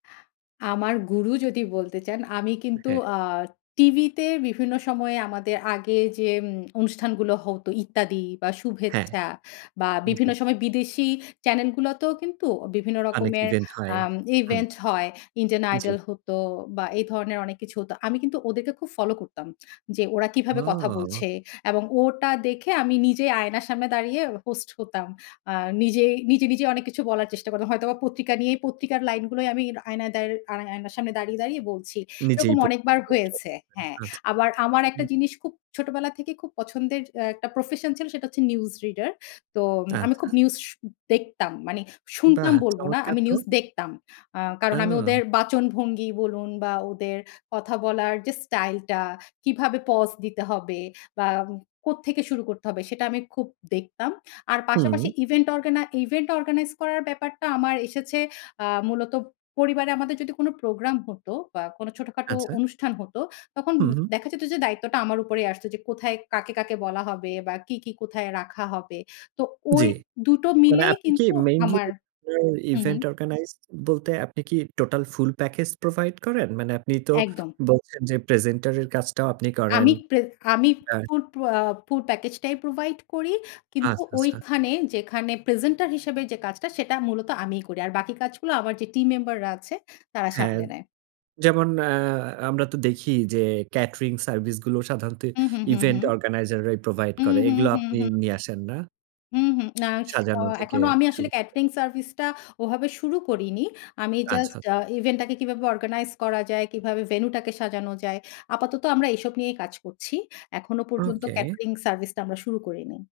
আমার গুরু যদি বলতে চান, আমি কিন্তু হ্যাঁ। আ টিভিতে বিভিন্ন সময়ে আমাদের আগে যে অনুষ্ঠানগুলো হতো ইত্যাদি বা হ্যাঁ। শুভেচ্ছা, বা জি। বিভিন্ন সময় বিদেশী চ্যানেল গুলোতেও কিন্তু বিভিন্ন অনেক রকমের ইভেন্ট হয় আম হম। ইভেন্ট হয়। ইন্ডিয়ান জি। আইডল হতো বা এই ধরনের অনেক কিছু হতো। আমি কিন্তু ওদেরকে খুব ফলো করতাম যে ওরা কিভাবে কথা ওহ। বলছে? এবং ওটা দেখে আমি নিজে আয়নার সামনে দাঁড়িয়ে হোস্ট হতাম। আ নিজেই নিজে, নিজে অনেক কিছু বলার চেষ্টা করতাম। হয়তোবা পত্রিকা নিয়েই পত্রিকার লাইনগুলোই আমি আয়নায় দার আ আয়নার সামনে দাঁড়িয়ে, দাঁড়িয়ে বলছি এরকম নিজেই প অনেকবার হয়েছে, হ্যাঁ। আচ্ছা। আবার আমার একটা হুম। জিনিস খুব ছোটবেলা থেকেই খুব পছন্দের একটা প্রফেশন ছিল সেটা হচ্ছে নিউজ রিডার। তো আমি খুব আচ্ছা। নিউজ শু দেখতাম। মানে বাহ! শুনতাম বলব না, চমৎকার আমি তো। নিউজ দেখতাম। আ কারণ আমি ওদের ওহ। বাচনভঙ্গি বলুন বা ওদের কথা বলার যে স্টাইলটা কিভাবে পজ দিতে হবে? বা কোত্থেকে শুরু করতে হবে? সেটা আমি খুব দেখতাম। আর পাশাপাশি হুম। ইভেন্ট অর্গানা ইভেন্ট অর্গানাইজ করার ব্যাপারটা আমার এসেছে আ মূলত পরিবারে আমাদের যদি কোন প্রোগ্রাম হতো বা কোনো ছোটখাটো আচ্ছা। অনুষ্ঠান হত, তখন হু, হু। দেখা যেত যে দায়িত্বটা আমার উপরেই আসত। যে কোথায় কাকে, কাকে বলা হবে? বা কী, কী কোথায় রাখা হবে? তো জি, ওই দুটো মানে মিলেই আপনি কি কিন্তু মেইনলি আমার হু, হু। ইভেন্ট অর্গানাইজ বলতে আপনি কি টোটাল ফুল প্যাকেজ প্রোভাইড করেন? মানে আপনি তো একদম। বলছেন যে প্রেজেন্টার এর কাজটাও আপনি করেন। আমি প্রেক আমি হ্যাঁ। ফুড আহ ফুল প্যাকেজ টাই প্রোভাইড করি। কিন্তু আচ্ছা, আচ্ছা। ঐখানে যেখানে প্রেজেন্টার হিসেবে যে কাজটা সেটা মূলত আমিই করি। আর বাকি কাজগুলো আমার যে টিম মেম্বার রা আছে তারা হ্যাঁ। সামলে নেয়। যেমন আহ আমরা তো দেখি যে ক্যাটারিং সার্ভিস গুলো সাধারণত হু, হু, হু, ইভেন্ট হু। অর্গানাইজার রাই প্রোভাইড হুম, করে। হুম, এগুলো হুম, আপনি হুম। নিয়ে আসেন না? হুম, হুম না, সাজানো আহ, থেকে এখনো আমি আসলে শুরু করে। ক্যাটারিং সার্ভিসটা ওভাবে শুরু করিনি। আমি আচ্ছা, জাস্ট আ আচ্ছা। ইভেন্টটাকে কিভাবে অর্গানাইজ করা যায়, কিভাবে ভেনুটাকে সাজানো যায় আপাতত আমরা এসব নিয়েই কাজ করছি। এখনো পর্যন্ত ওকে। ক্যাটারিং সার্ভিসটা আমরা শুরু করিনি।